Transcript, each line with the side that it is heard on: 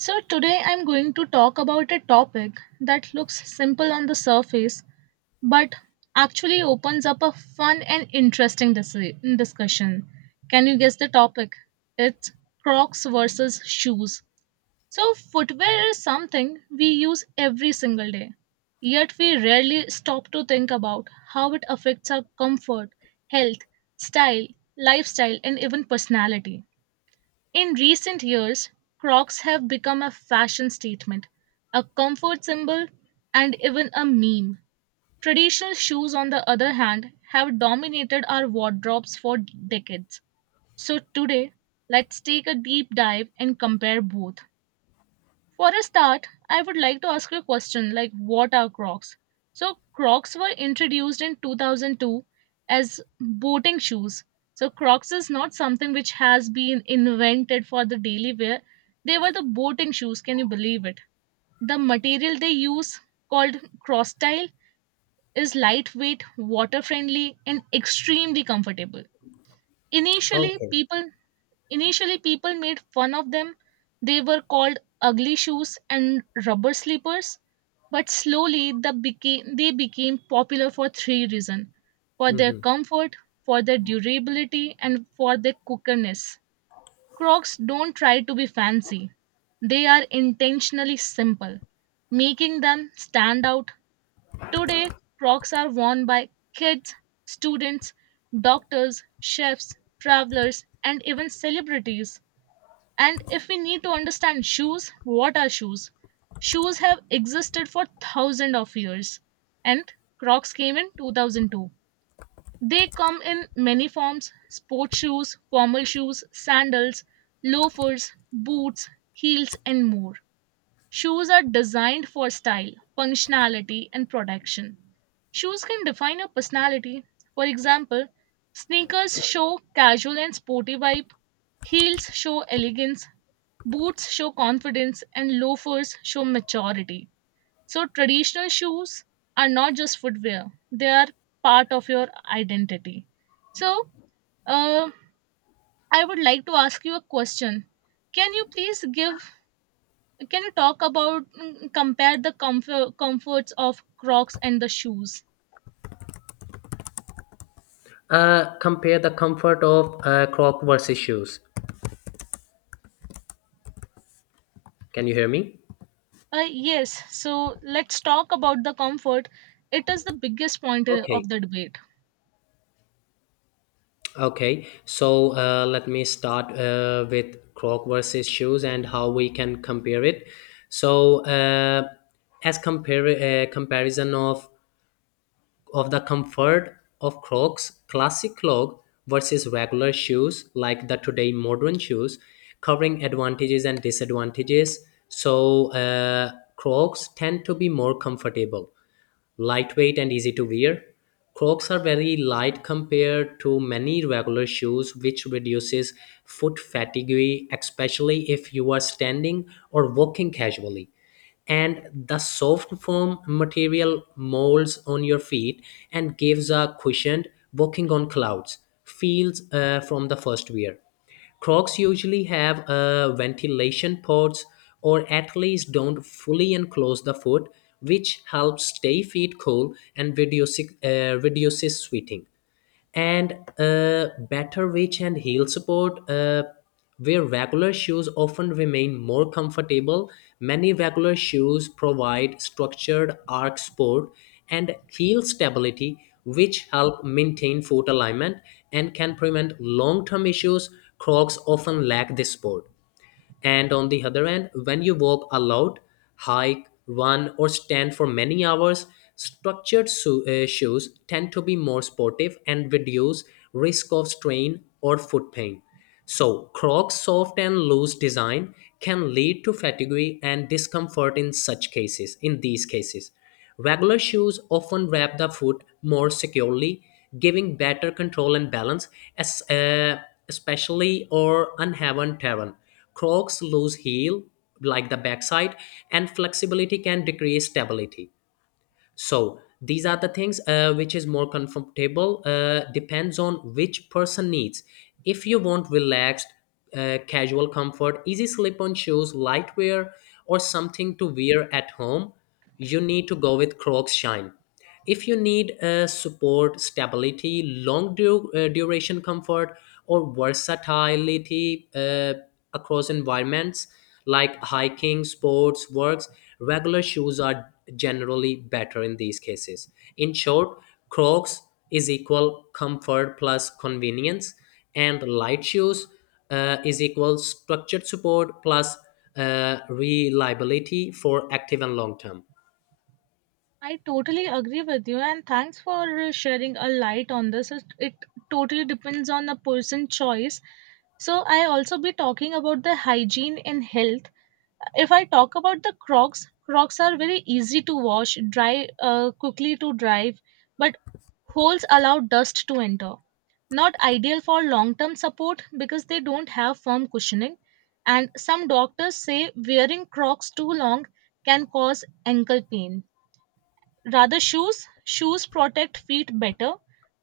right: So, today I'm going to talk about a topic that looks simple on the surface but actually opens up a fun and interesting discussion. Can you guess the topic? It's Crocs versus shoes. So, footwear is something we use every single day, yet we rarely stop to think about how it affects our comfort, health, style, lifestyle, and even personality. In recent years, Crocs have become a fashion statement, a comfort symbol, and even a meme. Traditional shoes, on the other hand, have dominated our wardrobes for decades. So, today, let's take a deep dive and compare both. For a start, I would like to ask you a question like what are Crocs? So Crocs were introduced in 2002 as boating shoes. So Crocs is not something which has been invented for the daily wear. They were the boating shoes, can you believe it? The material they use called Crostyle is lightweight, water friendly and extremely comfortable. Initially,
left: Okay.
right: people Initially, people made fun of them. They were called ugly shoes and rubber slippers, but they became popular for three reasons, for their
left: Hmm.
right: comfort, for their durability, and for their cookerness. Crocs don't try to be fancy, they are intentionally simple, making them stand out. Today, Crocs are worn by kids, students, doctors, chefs, travelers, and even celebrities. And if we need to understand shoes, what are shoes? Shoes have existed for thousands of years, and Crocs came in 2002. They come in many forms, sports shoes, formal shoes, sandals, loafers, boots, heels, and more. Shoes are designed for style, functionality, and protection. Shoes can define your personality. For example, sneakers show casual and sporty vibe, heels show elegance, boots show confidence and loafers show maturity. So, traditional shoes are not just footwear, they are part of your identity. So, uh, I would like to ask you a question. Can you please give, can you talk about, compare the comforts of Crocs and the shoes?
left: Compare the comfort of crop versus shoes. Can you hear me?
right: Uh, yes, so let's talk about the comfort. It is the biggest point
left: Okay.
right: of the debate.
left: Okay. So let me start with croc versus shoes and how we can compare it. So uh, as compare comparison of the comfort of Crocs classic clog versus regular shoes like the today modern shoes, covering advantages and disadvantages. So Crocs tend to be more comfortable, lightweight and easy to wear. Crocs are very light compared to many regular shoes, which reduces foot fatigue, especially if you are standing or walking casually, and the soft foam material molds on your feet and gives a cushioned walking on clouds feels from the first wear. Crocs usually have ventilation pods or at least don't fully enclose the foot, which helps stay feet cool and reduces sweating, and better reach and heel support where regular shoes often remain more comfortable. Many regular shoes provide structured arch support and heel stability, which help maintain foot alignment and can prevent long-term issues. Crocs often lack this support. And on the other hand, when you walk aloud, hike, run, or stand for many hours, shoes tend to be more sportive and reduce risk of strain or foot pain. So, Crocs' soft and loose design can lead to fatigue and discomfort in such cases, in these cases. Regular shoes often wrap the foot more securely, giving better control and balance, As especially or unhaven terrain. Crocs lose heel, like the backside, and flexibility can decrease stability. So these are the things which is more comfortable depends on which person needs. If you want relaxed, casual comfort, easy slip on shoes, light wear, or something to wear at home, you need to go with crocs shine. If you need support, stability, duration comfort, or versatility across environments like hiking, sports, works, regular shoes are generally better in these cases. In short, crocs is equal comfort plus convenience, and light shoes is equal structured support plus reliability for active and long term.
right: I totally agree with you, and thanks for sharing a light on this. It totally depends on the person choice. So I also be talking about the hygiene and health. If I talk about the Crocs, Crocs are very easy to wash, dry quickly to drive, but holes allow dust to enter. Not ideal for long-term support because they don't have firm cushioning. And some doctors say wearing Crocs too long can cause ankle pain. Rather, shoes protect feet better,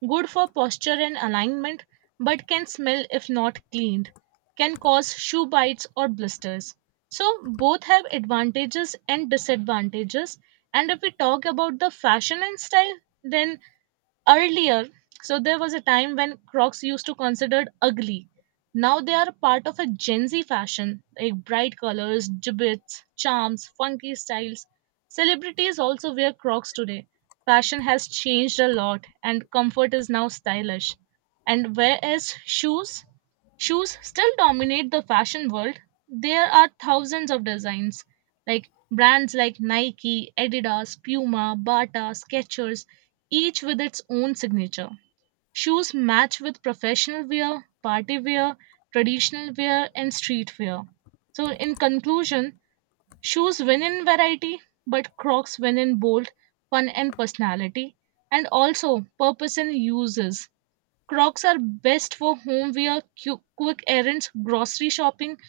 right: good for posture and alignment, but can smell if not cleaned, can cause shoe bites or blisters. So both have advantages and disadvantages. And if we talk about the fashion and style, then earlier, so there was a time when Crocs used to considered ugly. Now they are part of a Gen Z fashion, like bright colors, gibbets, charms, funky styles. Celebrities also wear Crocs today. Fashion has changed a lot, and comfort is now stylish. And whereas shoes, shoes still dominate the fashion world, there are thousands of designs, like brands like Nike, Adidas, Puma, Bata, Skechers, each with its own signature. Shoes match with professional wear, party wear, traditional wear, and street wear. So, in conclusion, shoes win in variety, but Crocs win in bold, fun, and personality, and also purpose and uses. Crocs are best for home wear, quick errands, grocery shopping,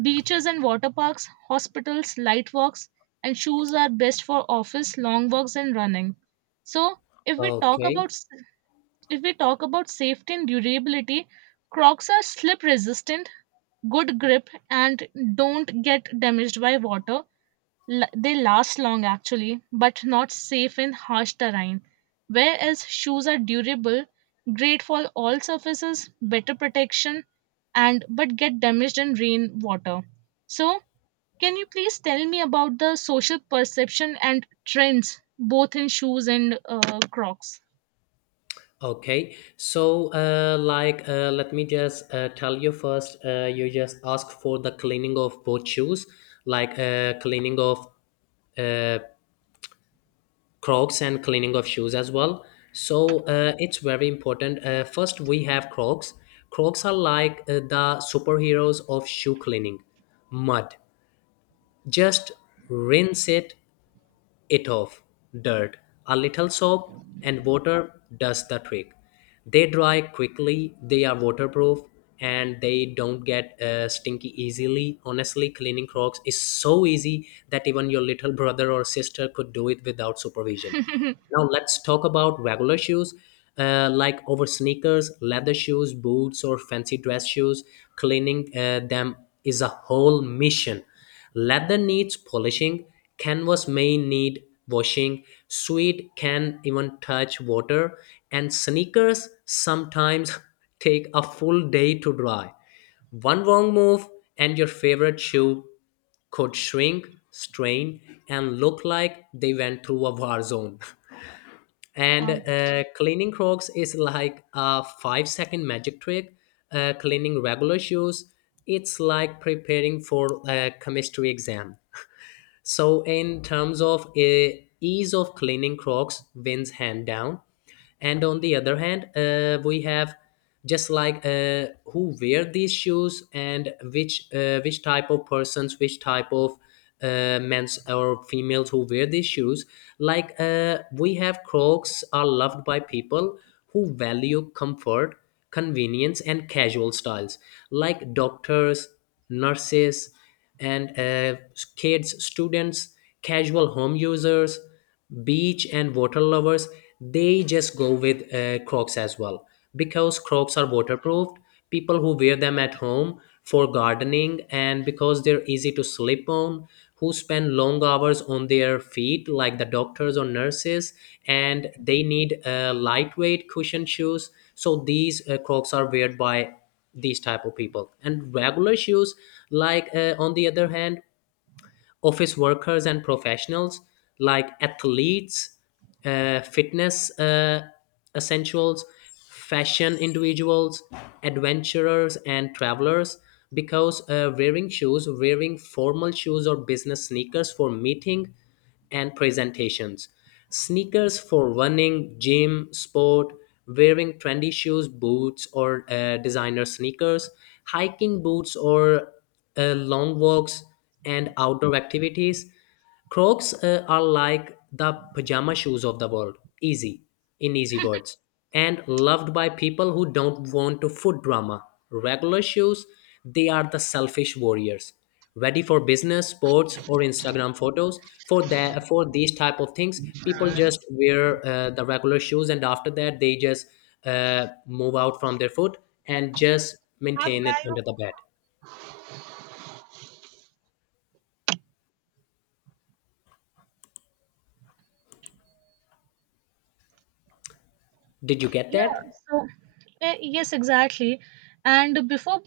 right: beaches and water parks, hospitals, light walks, and shoes are best for office, long walks, and running. So, if we talk
left: Okay.
right: about if we talk about safety and durability, Crocs are slip resistant, good grip, and don't get damaged by water. They last long actually, but not safe in harsh terrain. Whereas shoes are durable, great for all surfaces, better protection, and but get damaged in rain water. So, can you please tell me about the social perception and trends both in shoes and Crocs?
left: Okay, so let me just tell you first. You just ask for the cleaning of both shoes, like cleaning of uh, Crocs and cleaning of shoes as well. So it's very important. First, we have Crocs. Crocs are like the superheroes of shoe cleaning. Mud, just rinse it off. Dirt, a little soap, and water does the trick. They dry quickly, they are waterproof, and they don't get stinky easily. Honestly, cleaning Crocs is so easy that even your little brother or sister could do it without supervision. Now let's talk about regular shoes, like over sneakers, leather shoes, boots, or fancy dress shoes. Cleaning them is a whole mission. Leather needs polishing, canvas may need washing, suede can even touch water, and sneakers sometimes take a full day to dry. One wrong move, and your favorite shoe could shrink, strain, and look like they went through a war zone. And
right: Uh,
left: cleaning crocs is like a 5 second magic trick. Cleaning regular shoes, it's like preparing for a chemistry exam. So, in terms of ease of cleaning, Crocs wins hand down. And on the other hand, we have just like who wear these shoes and which type of persons, which type of men's or females who wear these shoes. Like we have Crocs are loved by people who value comfort, convenience, and casual styles, like doctors, nurses, and kids, students, casual home users, beach and water lovers, they just go with Crocs as well, because Crocs are waterproof. People who wear them at home for gardening and because they're easy to slip on, who spend long hours on their feet, like the doctors or nurses, and they need lightweight cushion shoes. So these Crocs are wear by these type of people. And regular shoes, like on the other hand, office workers and professionals, like athletes, fitness essentials, fashion individuals, adventurers and travelers, because wearing shoes, wearing formal shoes or business sneakers for meeting and presentations. Sneakers for running, gym, sport, wearing trendy shoes, boots, or designer sneakers, hiking boots, or long walks and outdoor activities. Crocs are like the pajama shoes of the world, easy, in easy words, and loved by people who don't want to foot drama. Regular shoes, they are the selfish warriors, ready for business, sports, or Instagram photos. For that, for these type of things, people just wear the regular shoes, and after that, they just move out from their foot and just maintain it under the bed. Did you get
right: Yeah,
left: that?
right: so yes, exactly. And before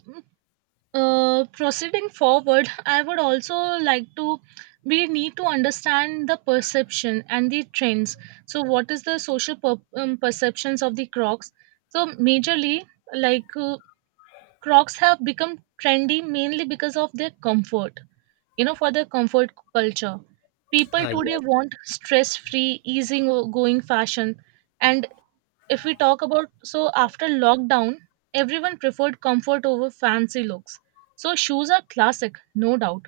right: proceeding forward, I would also like to, we need to understand the perception and the trends. So, what is the social perceptions of the Crocs? So, majorly, like uh, Crocs have become trendy mainly because of their comfort, you know, for their comfort culture. People today
left: Yes.
right: want stress-free, easy-going fashion, and if we talk about, so after lockdown, everyone preferred comfort over fancy looks. So shoes are classic, no doubt,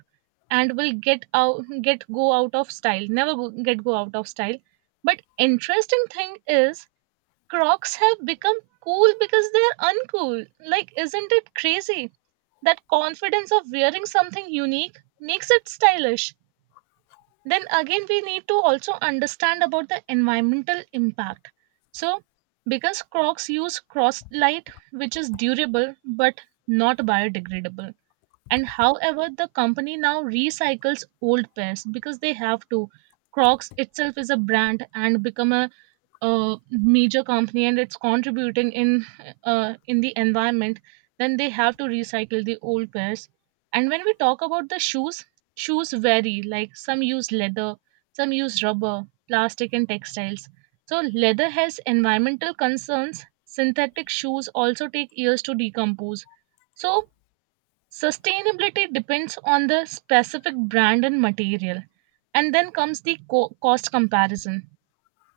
right: and will get out get go out of style. Never go, get go out of style. But interesting thing is Crocs have become cool because they're uncool. Like isn't it crazy? That confidence of wearing something unique makes it stylish. Then again, we need to also understand about the environmental impact. So, because Crocs use Crosslight, which is durable but not biodegradable, and however the company now recycles old pairs because they have to. Crocs itself is a brand and become a major company, and it's contributing in the environment. Then they have to recycle the old pairs. And when we talk about the shoes, shoes vary, like some use leather, some use rubber, plastic and textiles. So leather has environmental concerns, synthetic shoes also take years to decompose. So sustainability depends on the specific brand and material. And then comes the cost comparison.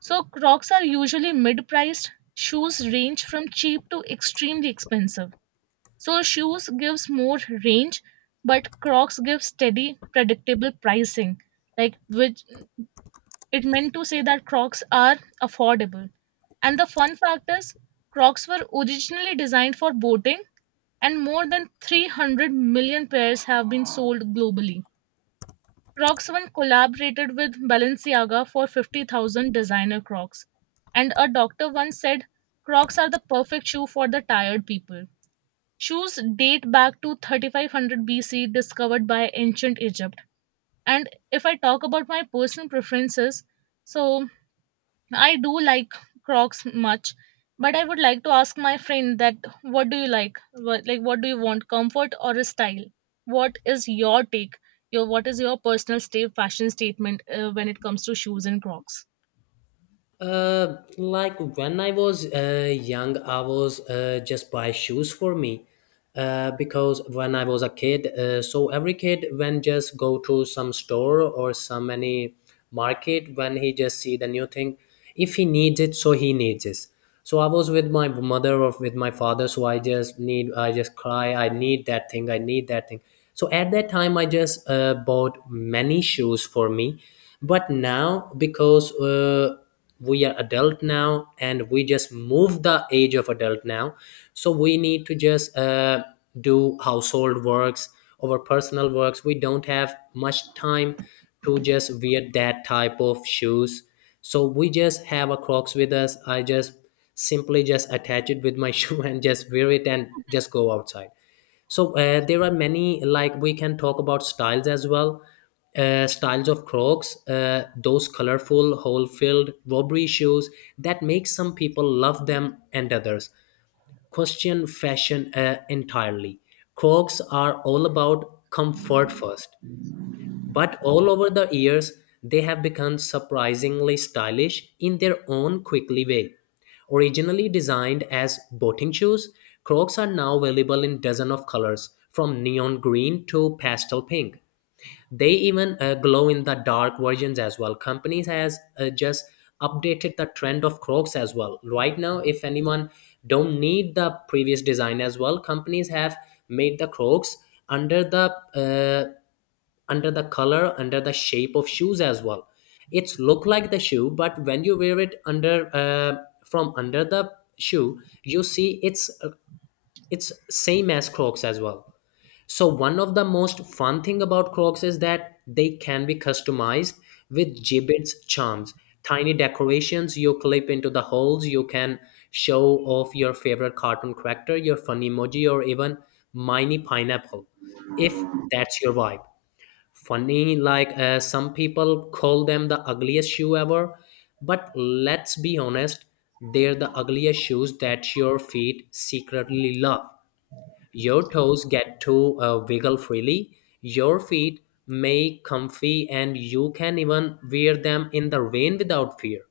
right: So Crocs are usually mid-priced. Shoes range from cheap to extremely expensive. So shoes gives more range, but Crocs gives steady, predictable pricing. Like which it meant to say that Crocs are affordable. And the fun fact is, Crocs were originally designed for boating, and more than 300 million pairs have been sold globally. Crocs Roxone collaborated with Balenciaga for 50,000 designer Crocs, and a doctor once said, Crocs are the perfect shoe for the tired people. Shoes date back to 3500 BC, discovered by ancient Egypt. And if I talk about my personal preferences, so I do like Crocs much, but I would like to ask my friend that what do you like? What do you want, comfort or a style? What is your take? Your what is your personal state fashion statement when it comes to shoes and Crocs?
left: Like when I was young, I was just buy shoes for me. Because when I was a kid, so every kid when just go to some store or some any market when he just see the new thing, if he needs it, so he needs it. So I was with my mother or with my father, so I just I just cry, I need that thing, I need that thing. So at that time, I just bought many shoes for me, but now because. We are adult now and we just move the age of adult now, so we need to just do household works, our personal works, we don't have much time to just wear that type of shoes. So we just have a crocs with us. I just simply just attach it with my shoe and just wear it and just go outside. So there are many, like we can talk about styles as well. Styles of Crocs, those colorful, hole-filled robbery shoes that make some people love them and others question fashion entirely. Crocs are all about comfort first. But all over the years, they have become surprisingly stylish in their own quickly way. Originally designed as boating shoes, Crocs are now available in dozens of colors, from neon green to pastel pink. They even glow in the dark versions as well. Companies has just updated the trend of Crocs as well. Right now, if anyone don't need the previous design as well, companies have made the Crocs under the uh, under the color, under the shape of shoes as well. It's look like the shoe, but when you wear it under from under the shoe, you see it's same as crocs as well. So one of the most fun thing about Crocs is that they can be customized with gibbets charms, tiny decorations you clip into the holes. You can show off your favorite cartoon character, your fun emoji, or even mini pineapple, if that's your vibe. Funny, like some people call them the ugliest shoe ever, but let's be honest, they're the ugliest shoes that your feet secretly love. Your toes get to wiggle freely. Your feet may comfy and you can even wear them in the rain without fear.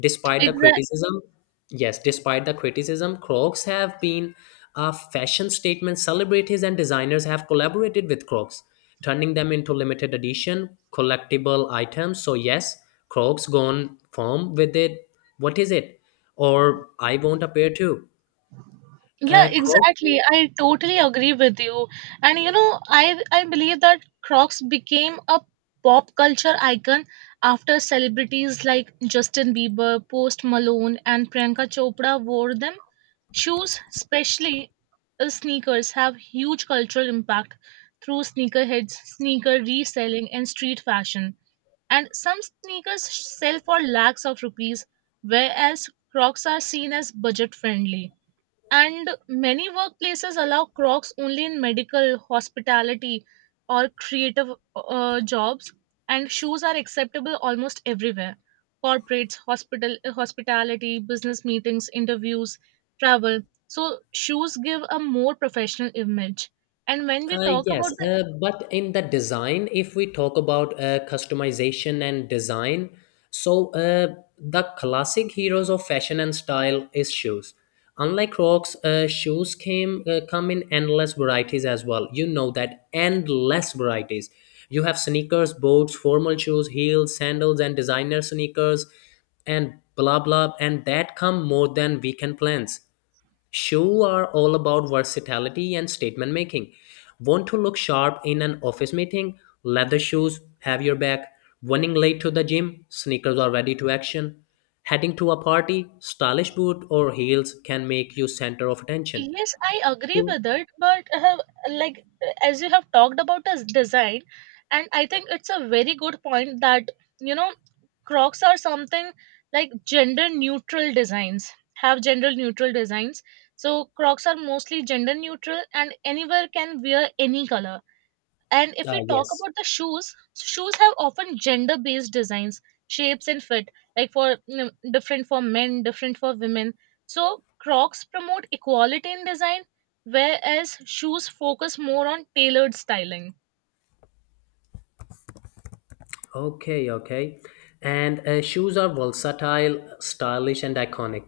left: Despite the
right: Exactly.
left: criticism, yes, despite the criticism, Crocs have been a fashion statement. Celebrities and designers have collaborated with Crocs, turning them into limited edition collectible items. So yes, Crocs gone firm with it. What is it? Or I want a pair too.
right: Yeah,
left: Crocs.
right: exactly. I totally agree with you. And you know, I believe that Crocs became a pop culture icon after celebrities like Justin Bieber, Post Malone, and Priyanka Chopra wore them. Shoes, especially sneakers, have huge cultural impact through sneakerheads, sneaker reselling, and street fashion. And some sneakers sell for lakhs of rupees, whereas Crocs are seen as budget friendly. And many workplaces allow Crocs only in medical, hospitality, or creative jobs, and shoes are acceptable almost everywhere. Corporates, hospital, hospitality, business meetings, interviews, travel. So shoes give a more professional image. And when we talk about,
left: Yes, but in the design, if we talk about customization and design, so the classic heroes of fashion and style is shoes. Unlike Crocs, shoes came come in endless varieties as well. You know that endless varieties. You have sneakers, boots, formal shoes, heels, sandals, and designer sneakers, and blah blah, and that come more than weekend plans. Shoes are all about versatility and statement making. Want to look sharp in an office meeting? Leather shoes have your back. Running late to the gym? Sneakers are ready to action. Heading to a party? Stylish boot or heels can make you center of attention.
right: yes, I agree
left: Shoe,
right: with it, but I have, like, as you have talked about as design, and I think it's a very good point that you know Crocs are something like gender neutral designs have gender neutral designs. So Crocs are mostly gender neutral, and anywhere can wear any color. And if
left: ah
right: we talk
left: yes.
right: about the shoes, shoes have often gender based designs, shapes, and fit, like for you know, different for men, different for women. So, Crocs promote equality in design, whereas shoes focus more on tailored styling.
left: Okay, okay. And shoes are versatile, stylish, and iconic.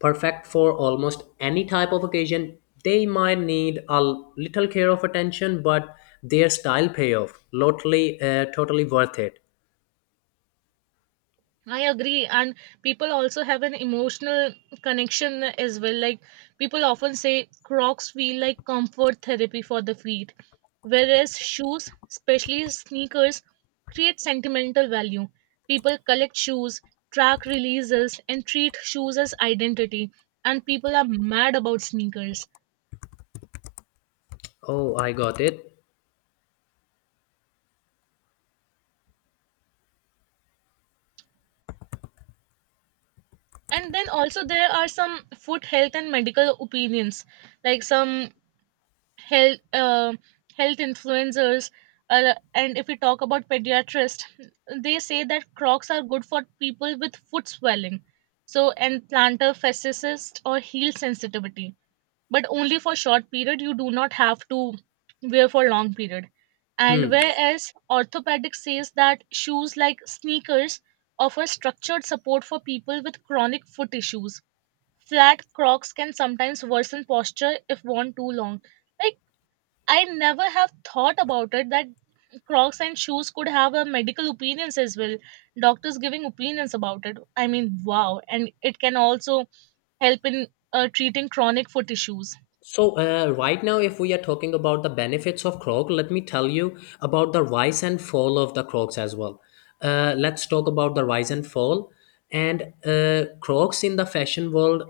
left: Perfect for almost any type of occasion. They might need a little care of attention, but their style payoff, totally, totally worth it.
right: I agree, and people also have an emotional connection as well. Like, people often say Crocs feel like comfort therapy for the feet. Whereas shoes, especially sneakers, create sentimental value. People collect shoes, track releases, and treat shoes as identity. And people are mad about sneakers.
left: Oh, I got it.
right: And then also there are some foot health and medical opinions, like some health uh, health influencers. And if we talk about pediatrists, they say that Crocs are good for people with foot swelling, so and plantar fasciitis or heel sensitivity, but only for short period. You do not have to wear for long period. And
left: Hmm.
right: whereas orthopedic says that shoes like sneakers offer structured support for people with chronic foot issues. Flat crocs can sometimes worsen posture if worn too long. Like, I never have thought about it that crocs and shoes could have a medical opinions as well, doctors giving opinions about it. I mean, wow. And it can also help in treating chronic foot issues.
left: So, right now, if we are talking about the benefits of Crocs, let me tell you about the rise and fall of the Crocs as well. Let's talk about the rise and fall. And Crocs in the fashion world,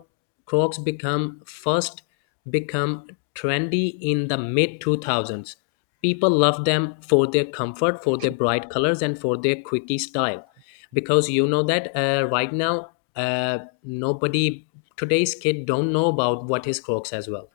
left: Crocs become trendy in the mid 2000s. People love them for their comfort, for their bright colors, and for their quirky style. Because you know that right now, nobody today's kid don't know about what is Crocs as well.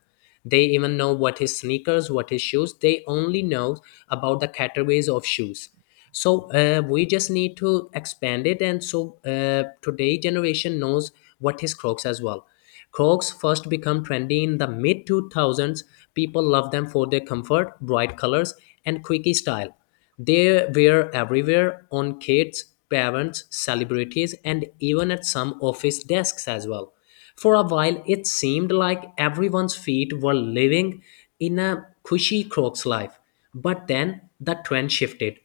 left: They even know what is sneakers, what is shoes. They only know about the categories of shoes. So we just need to expand it, and so today generation knows what is Crocs as well. Crocs first became trendy in the mid 2000s. People loved them for their comfort, bright colors, and quirky style. They were everywhere on kids, parents, celebrities, and even at some office desks as well. For a while, it seemed like everyone's feet were living in a cushy Crocs life. But then the trend shifted.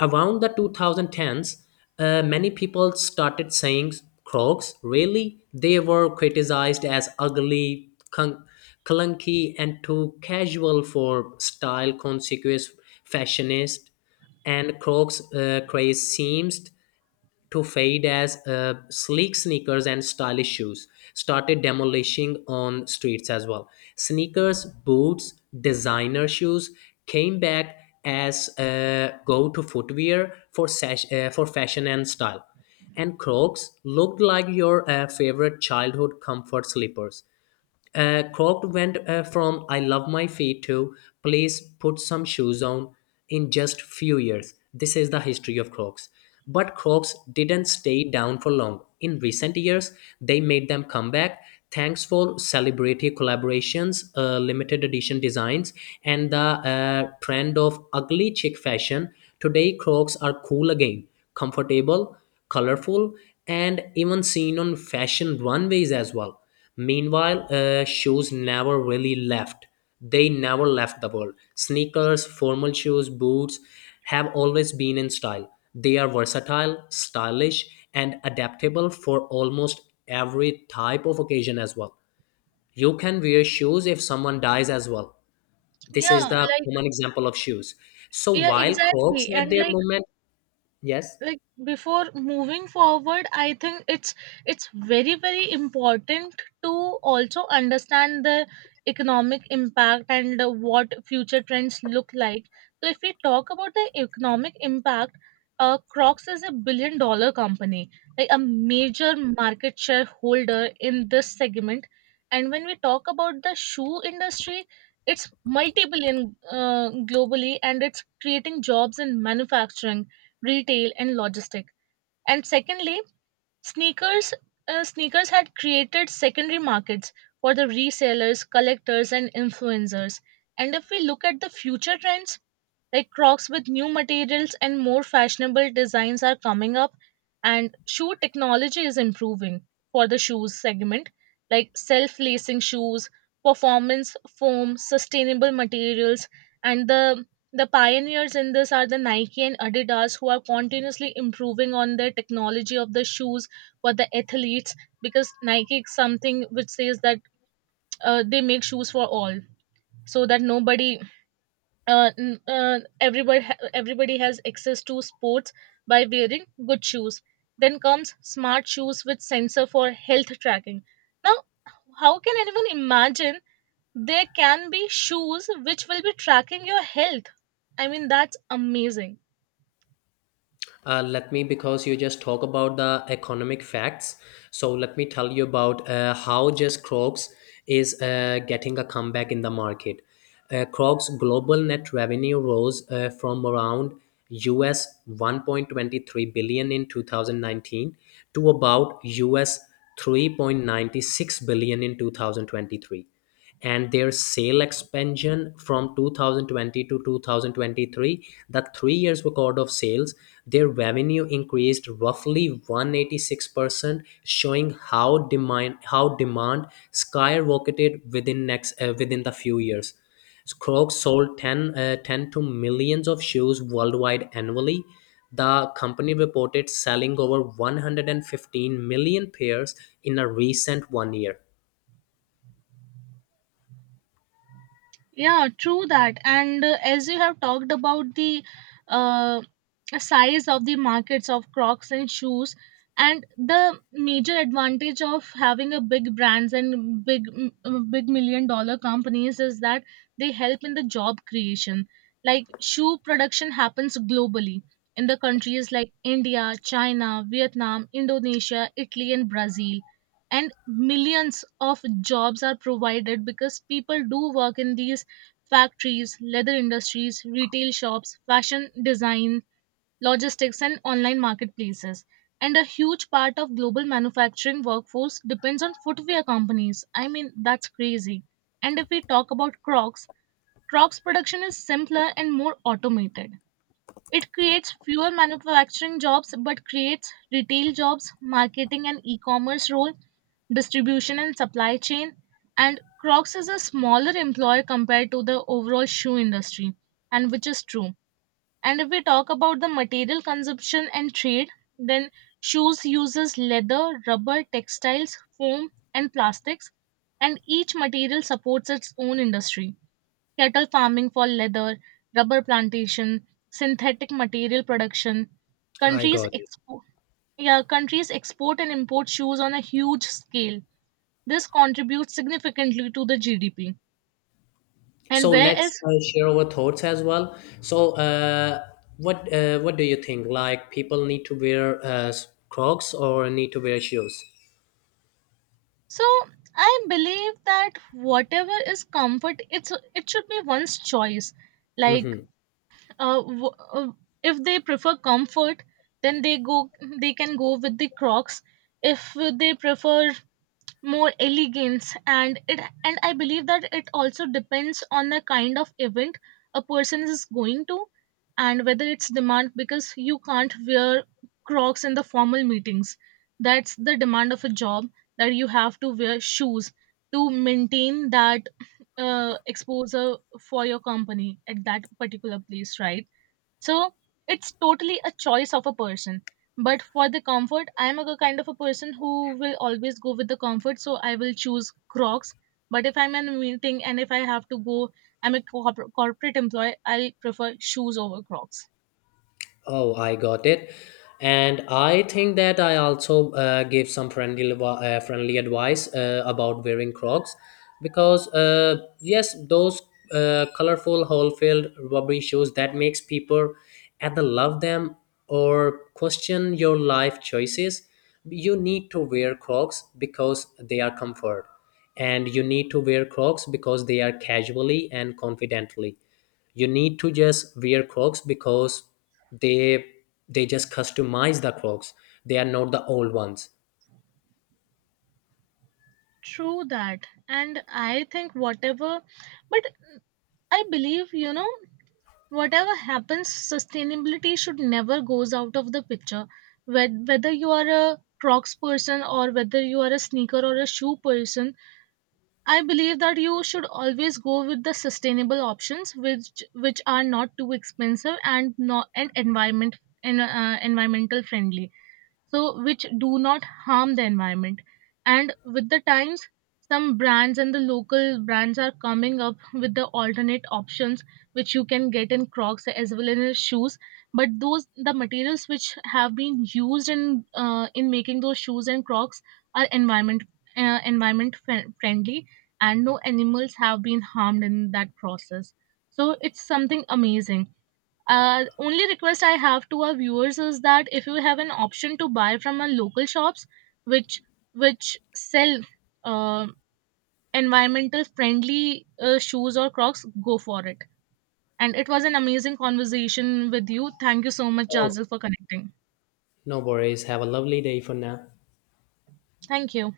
left: Around the 2010s, many people started saying crocs. Really, they were criticized as ugly, clunky, and too casual for style conscious fashionists. And crocs craze seems to fade as sleek sneakers and stylish shoes started demolishing on streets as well. Sneakers, boots, designer shoes came back as go-to footwear for for fashion and style. And Crocs looked like your favorite childhood comfort slippers. Croc went from I love my feet to please put some shoes on in just few years. This is the history of Crocs. But Crocs didn't stay down for long. In recent years, they made them come back thanks for celebrity collaborations, limited edition designs, and the trend of ugly chic fashion. Today, Crocs are cool again, comfortable, colorful, and even seen on fashion runways as well. Meanwhile, shoes never really left. They never left the world. Sneakers, formal shoes, boots have always been in style. They are versatile, stylish, and adaptable for almost every type of occasion as well. You can wear shoes if someone dies as well. This is
right: Yeah,
left: the
right: like
left: common example of shoes. So
right: yeah,
left: while Crocs
right: exactly.
left: had
right: And
left: their moment, yes.
right: like before moving forward, I think it's very important to also understand the economic impact and what future trends look like. So if we talk about the economic impact, crocs is a $1 billion company, like a major market share holder in this segment. And when we talk about the shoe industry, it's multi-billion globally, and it's creating jobs in manufacturing, retail and logistic. And secondly, sneakers sneakers had created secondary markets for the resellers, collectors and influencers. And if we look at the future trends, like Crocs with new materials and more fashionable designs are coming up, and shoe technology is improving for the shoes segment, like self lacing shoes, performance foam, sustainable materials, and the pioneers in this are the Nike and Adidas, who are continuously improving on their technology of the shoes for the athletes. Because Nike is something which says that they make shoes for all, so that everybody has access to sports by wearing good shoes. Then comes smart shoes with sensor for health tracking. Now, how can anyone imagine there can be shoes which will be tracking your health? I mean, that's amazing.
left: Let me because you just talk about the economic facts, so let me tell you about how just crocs is getting a comeback in the market. Crocs global net revenue rose from around us 1.23 billion in 2019 to about us 3.96 billion in 2023, and their sale expansion from 2020 to 2023, the 3 years record of sales, their revenue increased roughly 186%, showing how demand skyrocketed within next within the few years. Crocs sold 10 to millions of shoes worldwide annually. The company reported selling over 115 million pairs in a recent 1 year.
right: Yeah, true that. And as you have talked about the uh, size of the markets of crocs and shoes, and the major advantage of having a big brands and big million dollar companies is that they help in the job creation. Like shoe production happens globally in the countries like india, china, vietnam, indonesia, italy and brazil, and millions of jobs are provided because people do work in these factories, leather industries, retail shops, fashion design, logistics, and online marketplaces. And a huge part of global manufacturing workforce depends on footwear companies. I mean, that's crazy. And if we talk about Crocs, Crocs production is simpler and more automated. It creates fewer manufacturing jobs but creates retail jobs, marketing and e commerce role, distribution and supply chain. And Crocs is a smaller employer compared to the overall shoe industry, and which is true. And if we talk about the material consumption and trade, then shoes uses leather, rubber, textiles, foam, and plastics, and each material supports its own industry. Cattle farming for leather, rubber plantation, synthetic material production.
left: I
right: Countries
left: got it.
right: export, yeah, countries export and import shoes on a huge scale. This contributes significantly to the GDP. And
left: So
right: where
left: let's
right: is?
left: share our thoughts as well. So what do you think? Like people need to wear Crocs or need to wear shoes?
right: So I believe that whatever is comfort, it should be one's choice. Like
left: Hmm.
right: uh, w- uh, if they prefer comfort, then they can go with the Crocs. If they prefer more elegance, and it and I believe that it also depends on the kind of event a person is going to, and whether it's demand. Because you can't wear crocs in the formal meetings. That's the demand of a job, that you have to wear shoes to maintain that exposure for your company at that particular place, right? So it's totally a choice of a person. But for the comfort, I'm a kind of a person who will always go with the comfort. So I will choose Crocs. But if I'm in a meeting and if I have to go, I'm a corporate employee, I'll prefer shoes over Crocs.
left: Oh, I got it. And I think that I also give some friendly advice about wearing Crocs, because yes, those colorful whole field rubbery shoes that makes people either love them or question your life choices. You need to wear Crocs because they are comfort, and you need to wear Crocs because they are casually and confidently, you need to just wear crocs because they they just customize the crocs. They are not the old ones.
right: True that. And I think whatever, but I believe, you know, whatever happens, sustainability should never goes out of the picture. Whether you are a Crocs person, or whether you are a sneaker or a shoe person, I believe that you should always go with the sustainable options, which are not too expensive, and not and environment and environmental friendly, so which do not harm the environment. And with the times, some brands and the local brands are coming up with the alternate options, which you can get in crocs as well as in shoes. But those the materials which have been used in making those shoes and crocs are friendly, and no animals have been harmed in that process. So it's something amazing. Only request I have to our viewers is that if you have an option to buy from a local shops which which sell uh, environmental friendly shoes or Crocs, go for it. And it was an amazing conversation with you. Thank you so much,
left: Oh,
right: Jazil, for connecting.
left: no worries, have a lovely day for now.
right: Thank you.